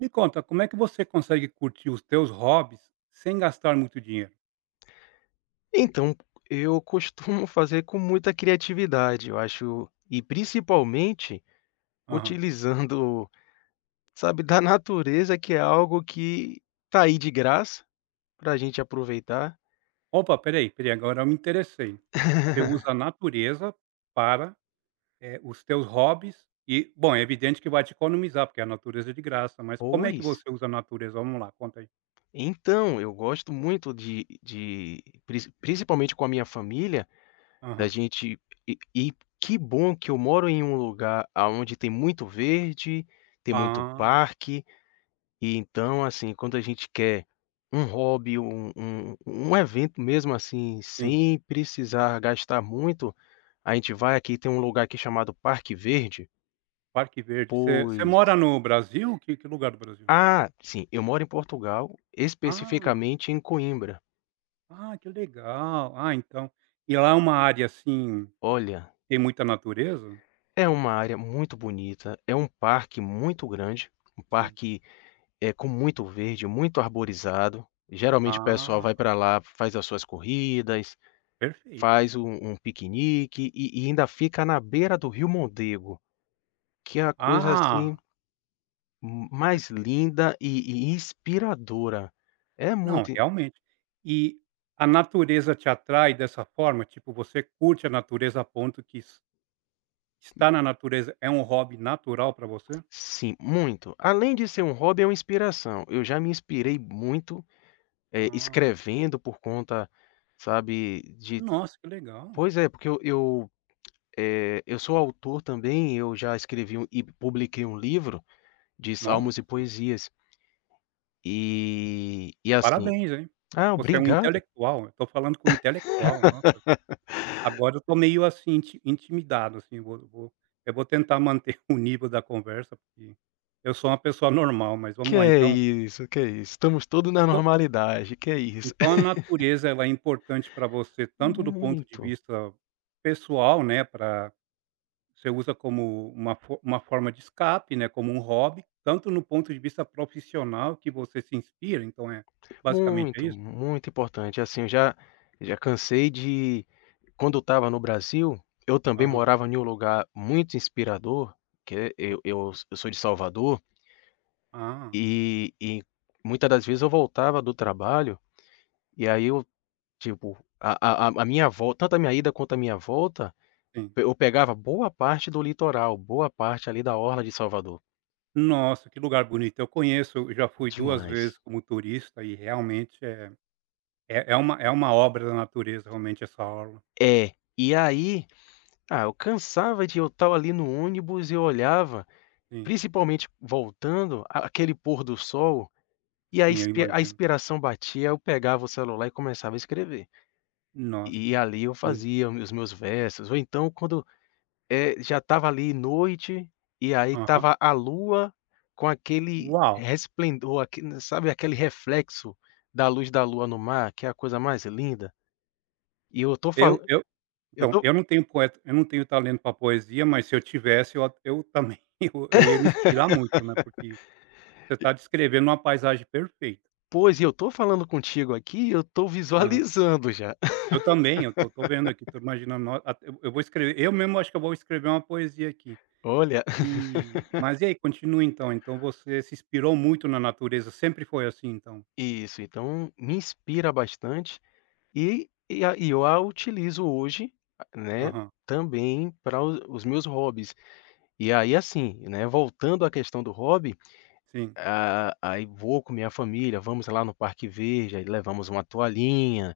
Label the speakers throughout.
Speaker 1: Me conta, como é que você consegue curtir os teus hobbies sem gastar muito dinheiro?
Speaker 2: Então, eu costumo fazer com muita criatividade, eu acho, e principalmente
Speaker 1: Aham.
Speaker 2: utilizando, sabe, da natureza, que é algo que tá aí de graça pra gente aproveitar.
Speaker 1: Opa, espera aí, espera agora eu me interessei. Você usa a natureza para, os teus hobbies e, bom, é evidente que vai te economizar, porque a natureza é de graça, mas como é que
Speaker 2: Pois.
Speaker 1: você usa a natureza? Vamos lá, conta aí.
Speaker 2: Então, eu gosto muito de principalmente com a minha família, da
Speaker 1: Aham.
Speaker 2: gente e que bom que eu moro em um lugar aonde tem muito verde, tem muito
Speaker 1: Ah,
Speaker 2: parque. E então, assim, quando a gente quer um hobby, um evento mesmo, assim,
Speaker 1: sim,
Speaker 2: sem precisar gastar muito, a gente vai, aqui tem um lugar aqui chamado Parque Verde.
Speaker 1: Parque Verde. Você
Speaker 2: Pois.
Speaker 1: mora no Brasil? Que lugar do Brasil?
Speaker 2: Ah, sim, eu moro em Portugal,
Speaker 1: Ah,
Speaker 2: especificamente em Coimbra.
Speaker 1: ah, que legal. Ah, então e lá é uma área, assim,
Speaker 2: Olha,
Speaker 1: tem muita natureza?
Speaker 2: é uma área muito bonita, é um parque muito grande, um
Speaker 1: Sim.
Speaker 2: parque, é com muito verde, muito arborizado. Geralmente o pessoal vai
Speaker 1: Ah.
Speaker 2: para lá, faz as suas corridas,
Speaker 1: Perfeito.
Speaker 2: faz um piquenique e ainda fica na beira do rio Mondego, que é a coisa,
Speaker 1: Ah,
Speaker 2: assim,
Speaker 1: per
Speaker 2: mais linda e inspiradora. É
Speaker 1: não,
Speaker 2: muito in
Speaker 1: realmente. E a natureza te atrai dessa forma? Tipo, você curte a natureza a ponto que es estar na natureza é um hobby natural para você?
Speaker 2: sim, muito. Além de ser um hobby, é uma inspiração. Eu já me inspirei muito,
Speaker 1: Ah,
Speaker 2: escrevendo por conta, sabe, de
Speaker 1: nossa, que legal.
Speaker 2: pois é, porque eu, eu sou autor também, eu já escrevi um e publiquei um livro de salmos
Speaker 1: Nossa,
Speaker 2: e poesias. E assim.
Speaker 1: parabéns, hein. Pa
Speaker 2: Ah,
Speaker 1: Você é um
Speaker 2: obrigado.
Speaker 1: intelectual, eu tô falando com intelectual, nossa. Agora eu tô meio, assim, intimidado, assim, vou vou eu vou tentar manter o nível da conversa, porque eu sou uma pessoa normal, mas
Speaker 2: Que
Speaker 1: vamos lá,
Speaker 2: é
Speaker 1: então
Speaker 2: isso, que é isso. Estamos todos na
Speaker 1: então
Speaker 2: normalidade, que é isso.
Speaker 1: então a natureza ela é importante para você tanto do ponto de
Speaker 2: Muito,
Speaker 1: vista pessoal, né, para você usa como uma forma de escape, né, como um hobby, tanto no ponto de vista profissional que você se inspira, então é basicamente é
Speaker 2: muito,
Speaker 1: isso?
Speaker 2: muito importante. Assim, eu já cansei de quando eu estava no Brasil, eu também
Speaker 1: Aham,
Speaker 2: morava em um lugar muito inspirador. que é eu
Speaker 1: ok.
Speaker 2: eu eu sou de Salvador,
Speaker 1: Ah,
Speaker 2: e muita das vezes eu voltava do trabalho, e aí eu, tipo, a minha volta, tanto a minha ida quanto a minha volta,
Speaker 1: sim.
Speaker 2: eu pegava boa parte do litoral, boa parte ali da orla de Salvador.
Speaker 1: Nossa, que lugar bonito. Eu conheço, eu já fui duas
Speaker 2: Demais.
Speaker 1: vezes como turista e realmente é uma obra da natureza realmente essa orla.
Speaker 2: É, e aí, eu cansava de eu estar ali no ônibus e eu olhava,
Speaker 1: Sim,
Speaker 2: principalmente voltando, a aquele pôr do sol, e a
Speaker 1: sim, eu imagino.
Speaker 2: inspiração batia, eu pegava o celular e começava a escrever.
Speaker 1: Nossa,
Speaker 2: E ali
Speaker 1: que
Speaker 2: eu
Speaker 1: lindo.
Speaker 2: fazia os meus versos, ou então quando, já estava ali noite, e aí
Speaker 1: Aham.
Speaker 2: estava a lua com aquele
Speaker 1: Uau!
Speaker 2: resplendor, aquele, sabe, aquele reflexo da luz da lua no mar, que é a coisa mais linda. E eu estou falando,
Speaker 1: Eu
Speaker 2: eu
Speaker 1: Então,
Speaker 2: estou...
Speaker 1: eu não tenho poeta, eu não tenho talento para poesia, mas se eu tivesse eu também eu ia me inspirar muito, né, porque você está descrevendo uma paisagem perfeita.
Speaker 2: Pois, e eu tô falando contigo aqui, eu tô
Speaker 1: Aham.
Speaker 2: visualizando já.
Speaker 1: Eu também, eu tô vendo aqui, tô imaginando, nó- a eu vou escrever, eu mesmo acho que eu vou escrever uma poesia aqui.
Speaker 2: Olha,
Speaker 1: E mas e aí, continua então, então você se inspirou muito na natureza, sempre foi assim então?
Speaker 2: isso, então me inspira bastante e eu a utilizo hoje, né,
Speaker 1: Aham,
Speaker 2: também para os meus hobbies. E aí, assim, né, voltando à questão do hobby,
Speaker 1: sim.
Speaker 2: aí vou com minha família, vamos lá no parque verde, aí levamos uma toalhinha,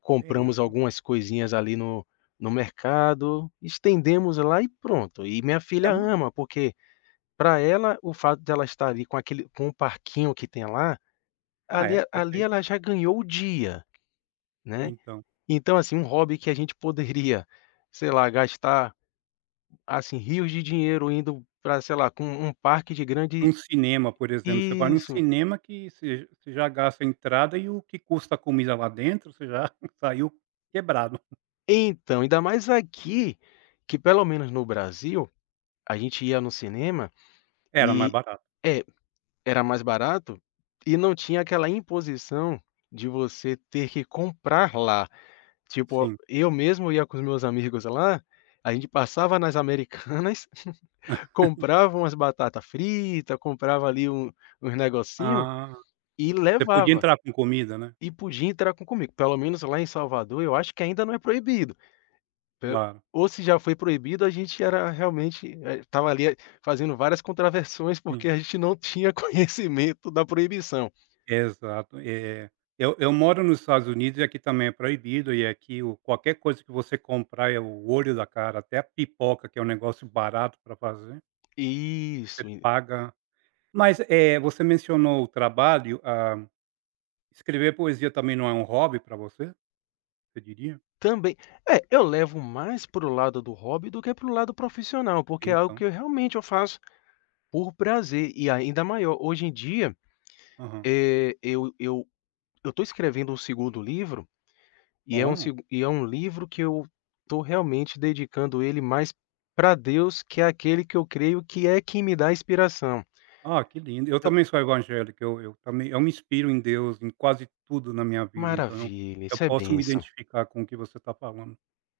Speaker 2: compramos
Speaker 1: Legal.
Speaker 2: algumas coisinhas ali no mercado, estendemos lá e pronto. E minha
Speaker 1: É
Speaker 2: filha
Speaker 1: uma,
Speaker 2: ama, porque... Para ela, o fato dela estar ali com o parquinho que tem lá,
Speaker 1: ah,
Speaker 2: ali
Speaker 1: é,
Speaker 2: ali
Speaker 1: perfeito,
Speaker 2: ela já ganhou o dia, né.
Speaker 1: então.
Speaker 2: Então, assim, um hobby que a gente poderia, sei lá, gastar, assim, rios de dinheiro indo para, sei lá, com um parque de
Speaker 1: Um
Speaker 2: grande...
Speaker 1: cinema, por exemplo, você vai num
Speaker 2: Isso.
Speaker 1: cinema que você já gasta a entrada e o que custa a comida lá dentro, você já saiu quebrado.
Speaker 2: Então, ainda mais aqui, que pelo menos no Brasil, a gente ia no cinema
Speaker 1: Era mais
Speaker 2: e,
Speaker 1: barato,
Speaker 2: é, era mais barato e não tinha aquela imposição de você ter que comprar lá. Tipo,
Speaker 1: sim.
Speaker 2: eu mesmo ia com os meus amigos lá, a gente passava nas Americanas, comprava umas batata frita, comprava ali uns negocinho
Speaker 1: Ah,
Speaker 2: e
Speaker 1: você podia
Speaker 2: levava.
Speaker 1: entrar com comida, né,
Speaker 2: E podia entrar com comigo, pelo menos lá em Salvador eu acho que ainda não é proibido, pe
Speaker 1: claro,
Speaker 2: ou se já foi proibido a gente era realmente, estava ali, fazendo várias contravenções, porque
Speaker 1: sim,
Speaker 2: a gente não tinha conhecimento da proibição.
Speaker 1: exato. Eu moro nos Estados Unidos e aqui também é proibido e aqui o qualquer coisa que você comprar é o olho da cara, até a pipoca que é um negócio barato para fazer, você
Speaker 2: Isso.
Speaker 1: paga. Mas, você mencionou o trabalho, escrever poesia também não é um hobby para você? Você diria?
Speaker 2: Também. É, eu levo mais pro lado do hobby do que pro lado profissional, porque é algo
Speaker 1: Então.
Speaker 2: que eu realmente eu faço por prazer e ainda maior. Hoje em dia,
Speaker 1: Aham.
Speaker 2: eh, eu eu eu tô escrevendo um segundo livro, e é um
Speaker 1: Oh,
Speaker 2: segu e é um livro que eu tô realmente dedicando ele mais para Deus, que é aquele que eu creio que é quem me dá inspiração.
Speaker 1: ah, que lindo. Eu
Speaker 2: Eu
Speaker 1: também sou evangélico, eu também eu me inspiro em Deus em quase tudo na minha vida, então eu
Speaker 2: Maravilha,
Speaker 1: eu
Speaker 2: isso é
Speaker 1: posso me
Speaker 2: bênção.
Speaker 1: identificar com o que você está falando.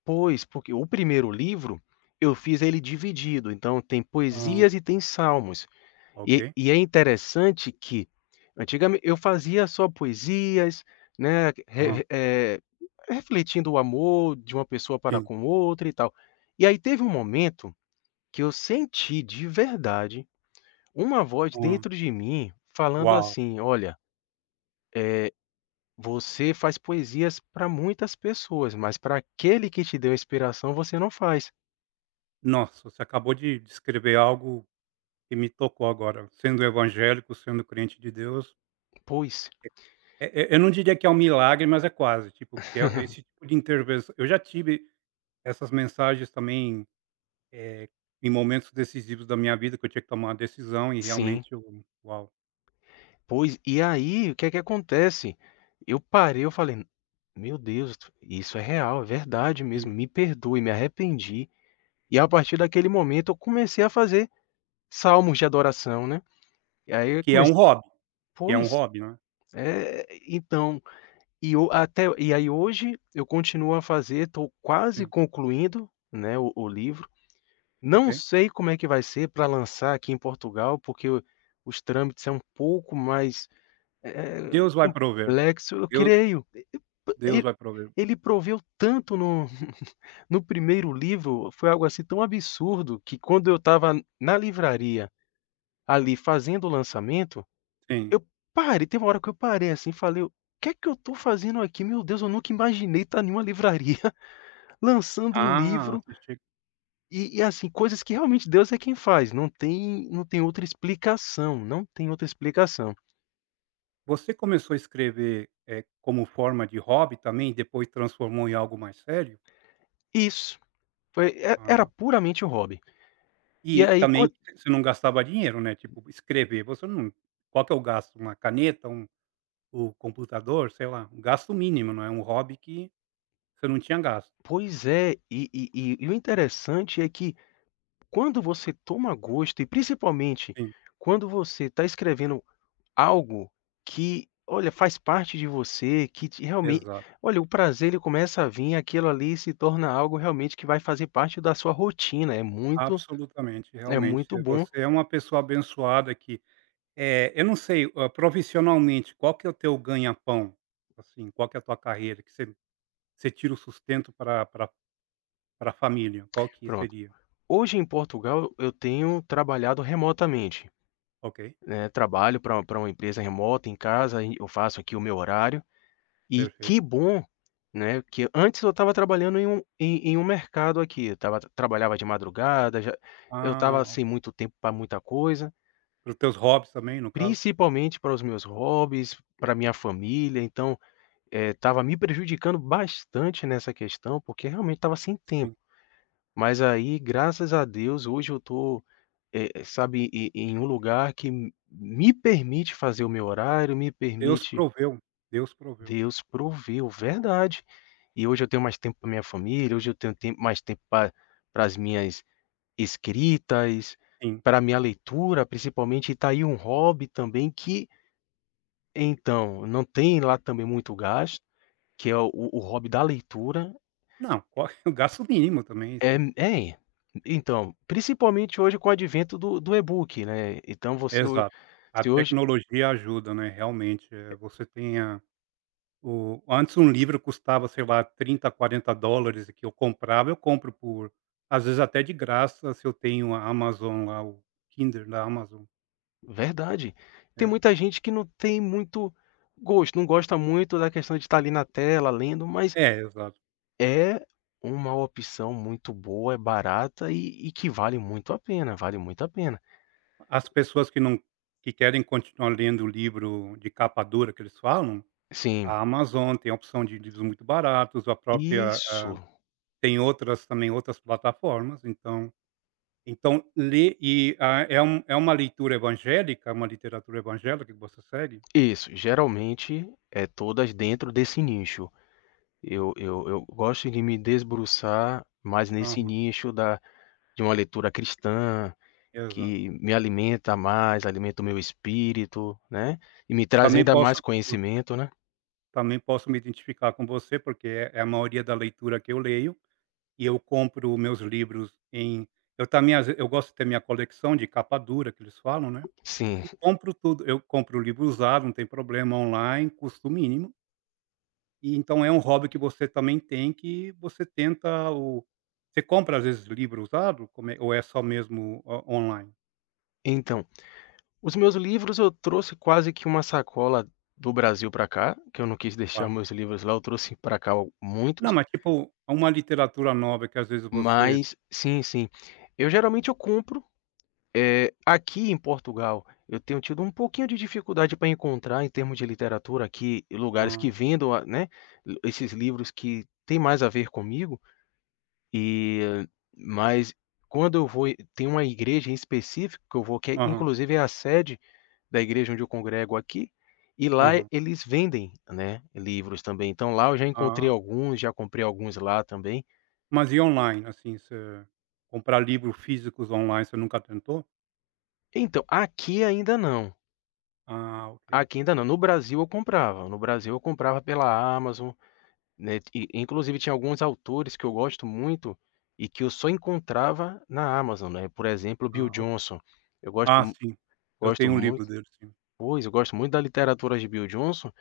Speaker 2: Pois, porque o primeiro livro, eu fiz ele dividido, então tem
Speaker 1: Ah,
Speaker 2: poesias e tem salmos.
Speaker 1: ok.
Speaker 2: E é interessante que, antigamente eu fazia só poesias, né,
Speaker 1: Ah,
Speaker 2: refletindo o amor de uma pessoa para
Speaker 1: sim.
Speaker 2: com outra e tal. E aí teve um momento que eu senti de verdade uma voz
Speaker 1: Ah,
Speaker 2: dentro de mim falando
Speaker 1: uau.
Speaker 2: assim: "Olha, você faz poesias para muitas pessoas, mas para aquele que te deu a inspiração você não faz".
Speaker 1: Nossa, você acabou de descrever algo que me tocou agora, sendo evangélico, sendo crente de Deus.
Speaker 2: Pois,
Speaker 1: Eu não diria que é um milagre, mas é quase, tipo, porque é esse tipo de intervenção eu já tive essas mensagens também. Eh, Em momentos decisivos da minha vida que eu tinha que tomar uma decisão e
Speaker 2: sim.
Speaker 1: realmente eu, uau.
Speaker 2: Pois, e aí o que é que acontece? Eu parei, eu falei: "Meu Deus, isso é real, é verdade mesmo,
Speaker 1: Sim.
Speaker 2: me perdoe, me arrependi". E a partir daquele momento eu comecei a fazer salmos de adoração, né. E aí eu
Speaker 1: Que é um
Speaker 2: comecei
Speaker 1: hobby, que é um
Speaker 2: pois,
Speaker 1: hobby, né.
Speaker 2: é, então. E o até e aí hoje eu continuo a fazer, estou quase
Speaker 1: Sim,
Speaker 2: concluindo, né, o livro.
Speaker 1: ok.
Speaker 2: Não sei como é que vai ser para lançar aqui em Portugal, porque o os trâmites é um pouco mais,
Speaker 1: Deus vai prover,
Speaker 2: complexo, eu
Speaker 1: Deu
Speaker 2: creio.
Speaker 1: Deus
Speaker 2: Ele
Speaker 1: vai prover.
Speaker 2: ele proveu tanto no primeiro livro, foi algo assim tão absurdo que quando eu estava na livraria, ali, fazendo o lançamento,
Speaker 1: Sim.
Speaker 2: eu parei, tem uma hora que eu parei assim e falei: "O que é que eu estou fazendo aqui? Meu Deus, eu nunca imaginei estar em uma livraria lançando um
Speaker 1: Ah,
Speaker 2: livro", e assim, coisas que realmente Deus é quem faz, não tem outra explicação, não tem outra explicação.
Speaker 1: você começou a escrever, como forma de hobby também depois transformou em algo mais sério?
Speaker 2: Isso. Foi, e era
Speaker 1: Ah,
Speaker 2: puramente um hobby. E
Speaker 1: e
Speaker 2: aí quan
Speaker 1: também você não gastava dinheiro, né, tipo, escrever, você não, qual que é o gasto? Uma caneta, o computador, sei lá, um gasto mínimo, não é um hobby que você não tinha gasto.
Speaker 2: pois é. E o interessante é que, quando você toma gosto e principalmente quando você está escrevendo algo que, olha, faz parte de você, que te realmente,
Speaker 1: Exato,
Speaker 2: olha, o prazer ele começa a vir, aquilo ali se torna algo realmente que vai fazer parte da sua rotina, é muito
Speaker 1: absolutamente,
Speaker 2: é
Speaker 1: realmente,
Speaker 2: muito bom.
Speaker 1: você é uma pessoa abençoada que, eu não sei, profissionalmente, qual que é o teu ganha-pão? Assim, qual que é a tua carreira que você tira o sustento para pra pra família, qual que
Speaker 2: Pronto.
Speaker 1: seria?
Speaker 2: Hoje em Portugal eu tenho trabalhado remotamente,
Speaker 1: Ok,
Speaker 2: né, trabalho para pra uma empresa remota em casa, eu faço aqui o meu horário. E que
Speaker 1: perfeito.
Speaker 2: bom, né, que antes eu estava trabalhando em um mercado aqui, eu estava trabalhava de madrugada, já eu estava
Speaker 1: Ah, o
Speaker 2: sem muito tempo para muita coisa,
Speaker 1: para os teus hobbies também, no caso?
Speaker 2: principalmente para os meus hobbies, para minha família, então, estava me prejudicando bastante nessa questão, porque realmente estava sem tempo.
Speaker 1: Sim.
Speaker 2: Mas aí, graças a Deus, hoje eu estou, sabe, em um lugar que me permite fazer o meu horário, me
Speaker 1: Deus
Speaker 2: permite...
Speaker 1: proveu, Deus proveu.
Speaker 2: Deus proveu, verdade. E hoje eu tenho mais tempo para minha família, hoje eu tenho tempo mais tempo para as minhas escritas,
Speaker 1: Sim.
Speaker 2: para minha leitura, principalmente, e tá aí um hobby também que então, não tem lá também muito gasto, que é o hobby da leitura.
Speaker 1: Não, qual o gasto mínimo também,
Speaker 2: É
Speaker 1: sim.
Speaker 2: é, então, principalmente hoje com o advento do e-book, né, então você ho
Speaker 1: Exato. A
Speaker 2: se hoje
Speaker 1: tecnologia ajuda, né, realmente, você tem a. O antes um livro custava, sei lá, 30, 40 dólares e que eu comprava, eu compro por às vezes até de graça, se eu tenho a Amazon lá, o Kindle da Amazon.
Speaker 2: verdade. Tem
Speaker 1: É.
Speaker 2: muita gente que não tem muito gosto, não gosta muito da questão de estar ali na tela lendo, mas
Speaker 1: É, exato.
Speaker 2: é uma opção muito boa, é barata e que vale muito a pena, vale muito a pena.
Speaker 1: As pessoas que não, que querem continuar lendo o livro de capa dura que eles falam,
Speaker 2: Sim,
Speaker 1: a Amazon tem a opção de livros muito baratos, a própria, a
Speaker 2: isso,
Speaker 1: tem outras também, outras plataformas, então ler e, ah, uma leitura evangélica, uma literatura evangélica que você segue?
Speaker 2: isso, geralmente, é todas dentro desse nicho. Eu gosto de me debruçar mais nesse
Speaker 1: Aham,
Speaker 2: nicho da de uma leitura cristã,
Speaker 1: exato.
Speaker 2: que me alimenta mais, alimenta o meu espírito, né, e me traz
Speaker 1: Também
Speaker 2: ainda mais
Speaker 1: posso
Speaker 2: conhecimento, né.
Speaker 1: também posso me identificar com você, porque é a maioria da leitura que eu leio, e eu compro meus livros em, eu também às ve eu gosto de ter minha coleção de capa dura que eles falam, né,
Speaker 2: Sim,
Speaker 1: e compro tudo. Eu compro o livro usado, não tem problema, online, custo mínimo, e então é um hobby que você também tem, que você tenta o você compra às vezes livro usado? Como é, ou é só mesmo o online?
Speaker 2: então os meus livros eu trouxe quase que uma sacola do Brasil para cá, que eu não quis deixar
Speaker 1: Tá.
Speaker 2: meus livros lá, eu trouxe para cá al
Speaker 1: Não,
Speaker 2: muitos,
Speaker 1: mas tipo, uma literatura nova que às vezes você,
Speaker 2: mas sim, sim. Eu geralmente eu compro. Aqui em Portugal eu tenho tido um pouquinho de dificuldade para encontrar em termos de literatura aqui, lugares
Speaker 1: ah
Speaker 2: que vendam a né, esses livros que têm mais a ver comigo. E mas quando eu vou... E tem uma igreja em específico que eu vou, que é
Speaker 1: aham,
Speaker 2: inclusive é a sede da igreja onde eu congrego aqui, e lá
Speaker 1: aham.
Speaker 2: eles vendem, né, livros também. Então lá eu já encontrei
Speaker 1: Ah.
Speaker 2: alguns, já comprei alguns lá também.
Speaker 1: Mas e online, assim, você comprar livros físicos online, você nunca tentou?
Speaker 2: Então, aqui ainda não,
Speaker 1: Ah, ok.
Speaker 2: aqui ainda não. No Brasil eu comprava, no Brasil eu comprava pela Amazon, né, e inclusive tinha alguns autores que eu gosto muito e que eu só encontrava na Amazon, né, por exemplo,
Speaker 1: Ah,
Speaker 2: Bill
Speaker 1: ok.
Speaker 2: Johnson. Eu gosto
Speaker 1: Ah,
Speaker 2: mu
Speaker 1: sim, eu
Speaker 2: Gosto
Speaker 1: tenho um livro
Speaker 2: muito,
Speaker 1: dele, sim.
Speaker 2: pois, eu gosto muito da literatura de Bill Johnson.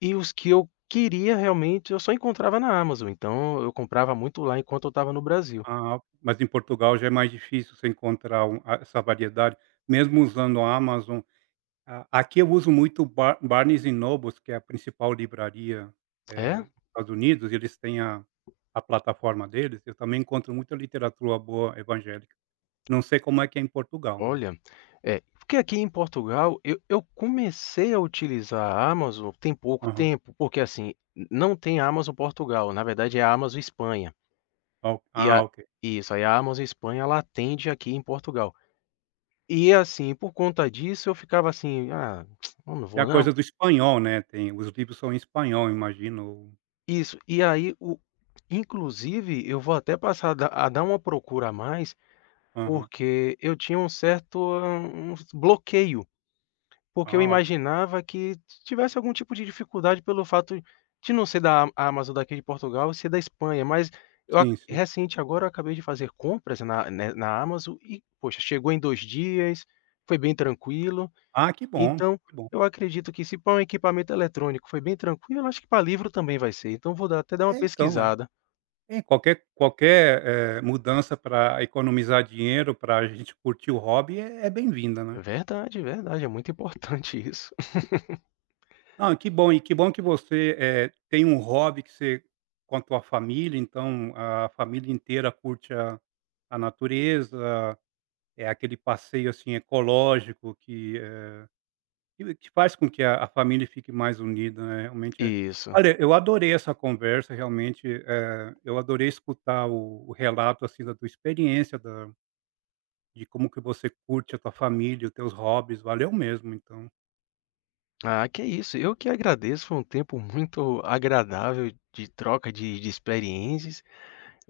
Speaker 2: E os que eu queria realmente, eu só encontrava na Amazon, então eu comprava muito lá enquanto eu estava no Brasil.
Speaker 1: Ah, ok. Mas em Portugal já é mais difícil você encontrar a essa variedade, mesmo usando a Amazon. A Aqui eu uso muito Barnes& e Nobles, que é a principal livraria,
Speaker 2: É?
Speaker 1: dos Estados Unidos, e eles têm a plataforma deles, eu também encontro muita literatura boa evangélica. Não sei como é que é em Portugal, mas.
Speaker 2: Olha, é, porque aqui em Portugal eu comecei a utilizar a Amazon tem pouco
Speaker 1: Aham.
Speaker 2: tempo, porque assim, n não tem Amazon Portugal, na verdade é a Amazon Espanha.
Speaker 1: Ok.
Speaker 2: e
Speaker 1: Ah,
Speaker 2: a
Speaker 1: ok.
Speaker 2: isso, aí a Amazon Espanha ela atende aqui em Portugal. E assim, por conta disso eu ficava assim: "Ah, eu não
Speaker 1: É a
Speaker 2: vou não".
Speaker 1: coisa do espanhol, né, tem, os livros são em espanhol, imagino.
Speaker 2: Isso, e aí o inclusive eu vou até passar a dar uma procura a mais.
Speaker 1: Aham.
Speaker 2: Porque eu tinha um certo, um bloqueio, porque eu
Speaker 1: Ah, olha.
Speaker 2: imaginava que tivesse algum tipo de dificuldade pelo fato de não ser da Amazon daqui de Portugal e ser da Espanha, mas eu ac
Speaker 1: Sim, sim.
Speaker 2: recente agora eu acabei de fazer compras na Amazon e, poxa, chegou em 2 dias, foi bem tranquilo.
Speaker 1: Ah, que bom,
Speaker 2: Então,
Speaker 1: que bom.
Speaker 2: eu acredito que se para um equipamento eletrônico foi bem tranquilo, eu acho que para livro também vai ser, então vou dar até dar uma
Speaker 1: É, então, é.
Speaker 2: pesquisada.
Speaker 1: É, qualquer, mudança para economizar dinheiro, para a gente curtir o hobby é bem-vinda, né.
Speaker 2: Verdade, verdade, é muito importante isso.
Speaker 1: Não, que bom, e que bom que você, tem um hobby que você, com a tua família, então a família inteira curte a natureza, é aquele passeio, assim, ecológico que. E o que faz com que a família fique mais unida, né, realmente é,
Speaker 2: Isso.
Speaker 1: olha, eu adorei essa conversa, realmente, eu adorei escutar o relato, assim, da tua experiência, da, de como que você curte a tua família, os teus hobbies, valeu mesmo, então,
Speaker 2: Ah, que isso. Eu que agradeço, foi um tempo muito agradável de troca de experiências.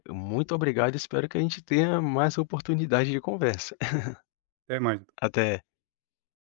Speaker 2: Muito obrigado, espero que a gente tenha mais oportunidade de conversa.
Speaker 1: até mais.
Speaker 2: Até.